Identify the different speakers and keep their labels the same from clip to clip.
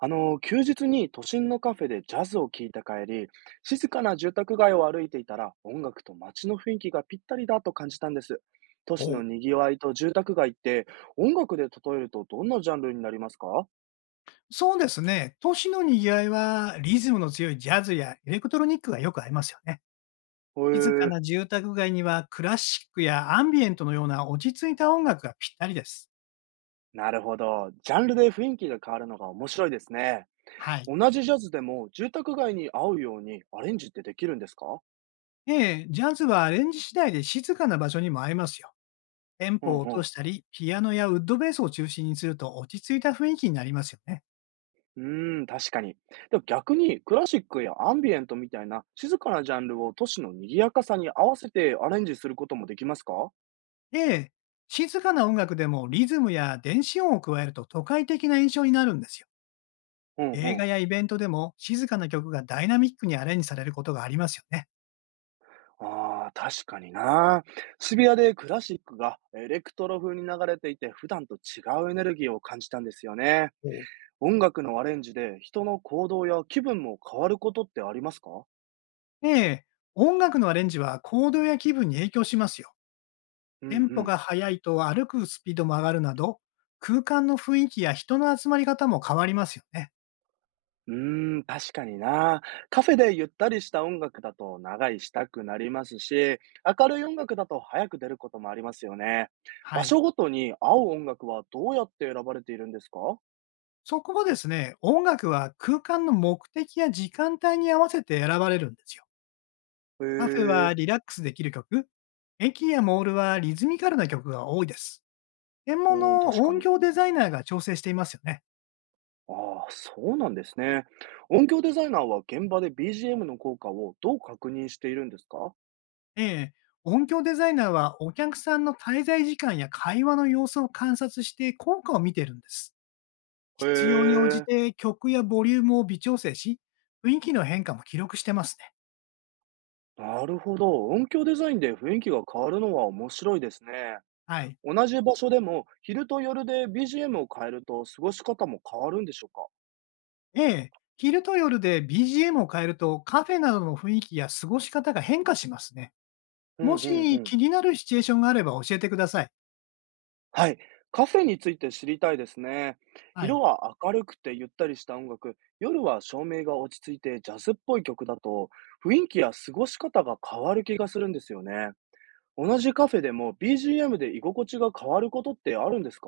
Speaker 1: 休日に都心のカフェでジャズを聴いた帰り、静かな住宅街を歩いていたら、音楽と街の雰囲気がぴったりだと感じたんです。都市
Speaker 2: お
Speaker 1: の
Speaker 2: う。
Speaker 1: 賑わいと住宅街って、音楽で例えるとどんなジャンルになりますか？
Speaker 2: そうですね。都市の賑わいは、リズムの強いジャズやエレクトロニックがよく合いますよね。
Speaker 1: へえ
Speaker 2: 静か
Speaker 1: ー、
Speaker 2: な住宅街には、クラシックやアンビエントのような落ち着いた音楽がぴったりです。
Speaker 1: なるほど。ジャンルで雰囲気が変わるのが面白いですね。
Speaker 2: はい。
Speaker 1: 同じジャズでも住宅街に合うようにアレンジってできるんですか？
Speaker 2: ええ、ジャズはアレンジ次第で静かな場所にも合いますよ。テン
Speaker 1: う
Speaker 2: ポ
Speaker 1: ん
Speaker 2: を落
Speaker 1: う
Speaker 2: と
Speaker 1: ん。
Speaker 2: したり、ピアノやウッドベースを中心にすると落ち着いた雰囲気になりますよね。
Speaker 1: 確かに。でも逆にクラシックやアンビエントみたいな静かなジャンルを都市の賑やかさに合わせてアレンジすることもできますか？
Speaker 2: ええ、静かな音楽でもリズムや電子音を加えると都会的な印象になるんですよ。
Speaker 1: うんう
Speaker 2: 映画
Speaker 1: ん。
Speaker 2: やイベントでも静かな曲がダイナミックにアレンジされることがありますよね。
Speaker 1: ああ、確かにな。渋谷でクラシックがエレクトロ風に流れていて普段と違うエネルギーを感じたんですよね。
Speaker 2: おう。
Speaker 1: 音楽のアレンジで人の行動や気分も変わることってありますか？
Speaker 2: ええ、音楽のアレンジは行動や気分に影響しますよ。
Speaker 1: うんう
Speaker 2: テンポ
Speaker 1: ん。
Speaker 2: が速いと歩くスピードも上がるなど、空間の雰囲気や人の集まり方も変わりますよね。
Speaker 1: 確かにな。カフェでゆったりした音楽だと長居したくなりますし、明るい音楽だと早く出ることもありますよね。
Speaker 2: は
Speaker 1: 場
Speaker 2: い。
Speaker 1: 所ごとに合う音楽はどうやって選ばれているんですか？
Speaker 2: そこもですね、音楽は空間の目的や時間帯に合わせて選ばれるんですよ。
Speaker 1: へ
Speaker 2: カフェ
Speaker 1: え、
Speaker 2: はリラックスできる曲、駅やモールはリズミカルな曲が多いです。専
Speaker 1: う
Speaker 2: 門
Speaker 1: ん、
Speaker 2: の
Speaker 1: 確か
Speaker 2: 音
Speaker 1: に。
Speaker 2: 響デザイナーが調整していますよね。
Speaker 1: ああ、そうなんですね。音響デザイナーは現場で BGM の効果をどう確認しているんですか？
Speaker 2: ええ、音響デザイナーはお客さんの滞在時間や会話の様子を観察して効果を見てるんです。
Speaker 1: へ
Speaker 2: 必要に応じ
Speaker 1: え、
Speaker 2: て曲やボリュームを微調整し、雰囲気の変化も記録してますね。
Speaker 1: なるほど。音響デザインで雰囲気が変わるのは面白いですね。
Speaker 2: はい。
Speaker 1: 同じ場所でも、昼と夜で BGM を変えると過ごし方も変わるんでしょうか？
Speaker 2: ええ、昼と夜で BGM を変えると、カフェなどの雰囲気や過ごし方が変化しますね。
Speaker 1: う
Speaker 2: も
Speaker 1: んうんう
Speaker 2: し
Speaker 1: ん。
Speaker 2: 気になるシチュエーションがあれば教えてください。
Speaker 1: はい。カフェについて知りたいですね。
Speaker 2: は
Speaker 1: 昼
Speaker 2: い。
Speaker 1: は明るくてゆったりした音楽、夜は照明が落ち着いてジャズっぽい曲だと、雰囲気や過ごし方が変わる気がするんですよね。同じカフェでも BGM で居心地が変わることってあるんですか？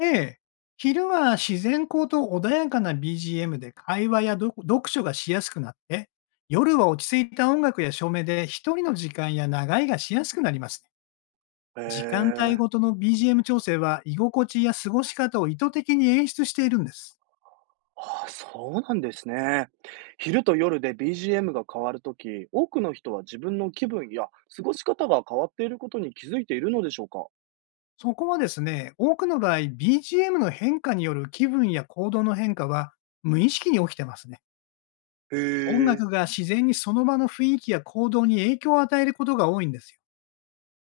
Speaker 2: ええ。昼は自然光と穏やかな BGM で会話や読読書がしやすくなって、夜は落ち着いた音楽や照明で一人の時間や長いがしやすくなりますね。
Speaker 1: へ
Speaker 2: 時間帯
Speaker 1: え。
Speaker 2: ごとの BGM 調整は、居心地や過ごし方を意図的に演出しているんです。
Speaker 1: ああ、そうなんですね。昼と夜で BGM が変わるとき、多くの人は自分の気分や過ごし方が変わっていることに気づいているのでしょうか？
Speaker 2: そこはですね、多くの場合 BGM の変化による気分や行動の変化は、無意識に起きてますね。
Speaker 1: へ
Speaker 2: 音
Speaker 1: え。
Speaker 2: 楽が自然にその場の雰囲気や行動に影響を与えることが多いんですよ。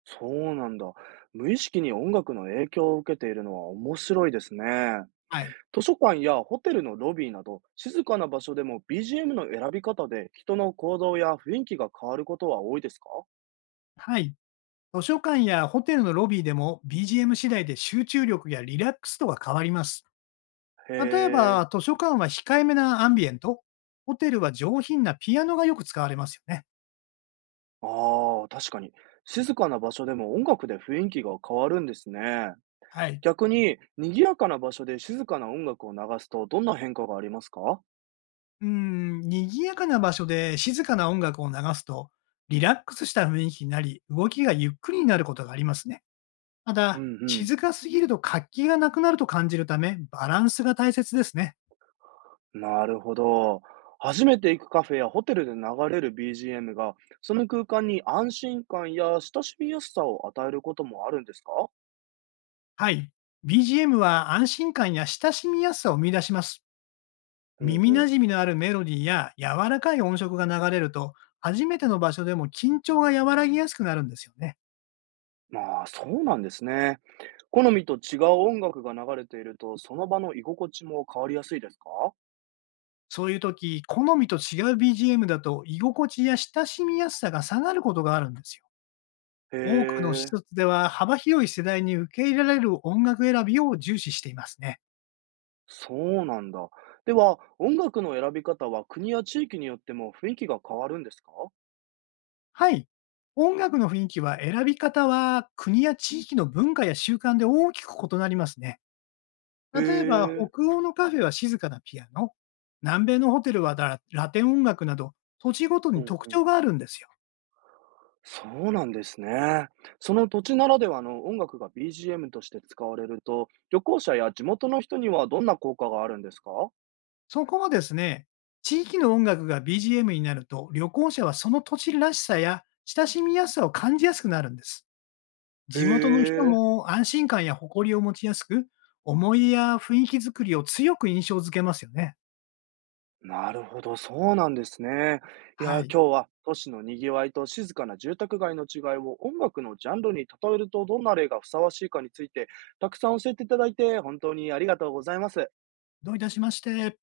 Speaker 1: そうなんだ。無意識に音楽の影響を受けているのは面白いですね。
Speaker 2: はい。
Speaker 1: 図書館やホテルのロビーなど、静かな場所でも BGM の選び方で人の行動や雰囲気が変わることは多いですか？
Speaker 2: はい。図書館やホテルのロビーでも BGM 次第で集中力やリラックス度が変わります。
Speaker 1: へ
Speaker 2: 例え
Speaker 1: え。
Speaker 2: ば、図書館は控えめなアンビエント、ホテルは上品なピアノがよく使われますよね。
Speaker 1: ああ、確かに。静かな場所でも音楽で雰囲気が変わるんですね。
Speaker 2: はい。
Speaker 1: 逆に、賑やかな場所で静かな音楽を流すと、どんな変化がありますか？
Speaker 2: うん、賑やかな場所で静かな音楽を流すと、リラックスした雰囲気になり、動きがゆっくりになることがありますね。た
Speaker 1: う
Speaker 2: だ、
Speaker 1: ん
Speaker 2: 静かすぎると活気がなくなると感じるため、バランスが大切ですね。
Speaker 1: うん。なるほど。初めて行くカフェやホテルで流れる BGM が、その空間に安心感や親しみやすさを与えることもあるんですか？
Speaker 2: はい。BGM は安心感や親しみやすさを生み出します。
Speaker 1: うん
Speaker 2: 耳
Speaker 1: う
Speaker 2: 馴
Speaker 1: ん。
Speaker 2: 染みのあるメロディーや柔らかい音色が流れると、初めての場所でも緊張が和らぎやすくなるんですよね。
Speaker 1: まあ、そうなんですね。好みと違う音楽が流れていると、その場の居心地も変わりやすいですか？
Speaker 2: そういう時、好みと違う BGM だと居心地や親しみやすさが下がることがあるんですよ。
Speaker 1: へ
Speaker 2: 多くの施
Speaker 1: え、
Speaker 2: 設では、幅広い世代に受け入れられる音楽選びを重視していますね。
Speaker 1: そうなんだ。では、音楽の選び方は国や地域によっても雰囲気が変わるんですか？
Speaker 2: はい。音楽の雰囲気は選び方は、国や地域の文化や習慣で大きく異なりますね。例えば、
Speaker 1: へえ、
Speaker 2: 北欧のカフェは静かなピアノ、南米のホテルはララテン音楽など、土地ごと
Speaker 1: う
Speaker 2: に
Speaker 1: ん
Speaker 2: 特
Speaker 1: うん。
Speaker 2: 徴があるんですよ。
Speaker 1: そうなんですね。その土地ならではの音楽が BGM として使われると、旅行者や地元の人にはどんな効果があるんですか？
Speaker 2: そこはですね、地域の音楽が BGM になると、旅行者はその土地らしさや親しみやすさを感じやすくなるんです。
Speaker 1: へ
Speaker 2: 地元の人
Speaker 1: え、
Speaker 2: も安心感や誇りを持ちやすく、思い出や雰囲気づくりを強く印象づけますよね。
Speaker 1: なるほど、そうなんですね。いや、
Speaker 2: は
Speaker 1: 今
Speaker 2: い。
Speaker 1: 日は都市のにぎわいと静かな住宅街の違いを音楽のジャンルに例えるとどんな例がふさわしいかについて、たくさん教えていただいて本当にありがとうございます。
Speaker 2: どういたしまして。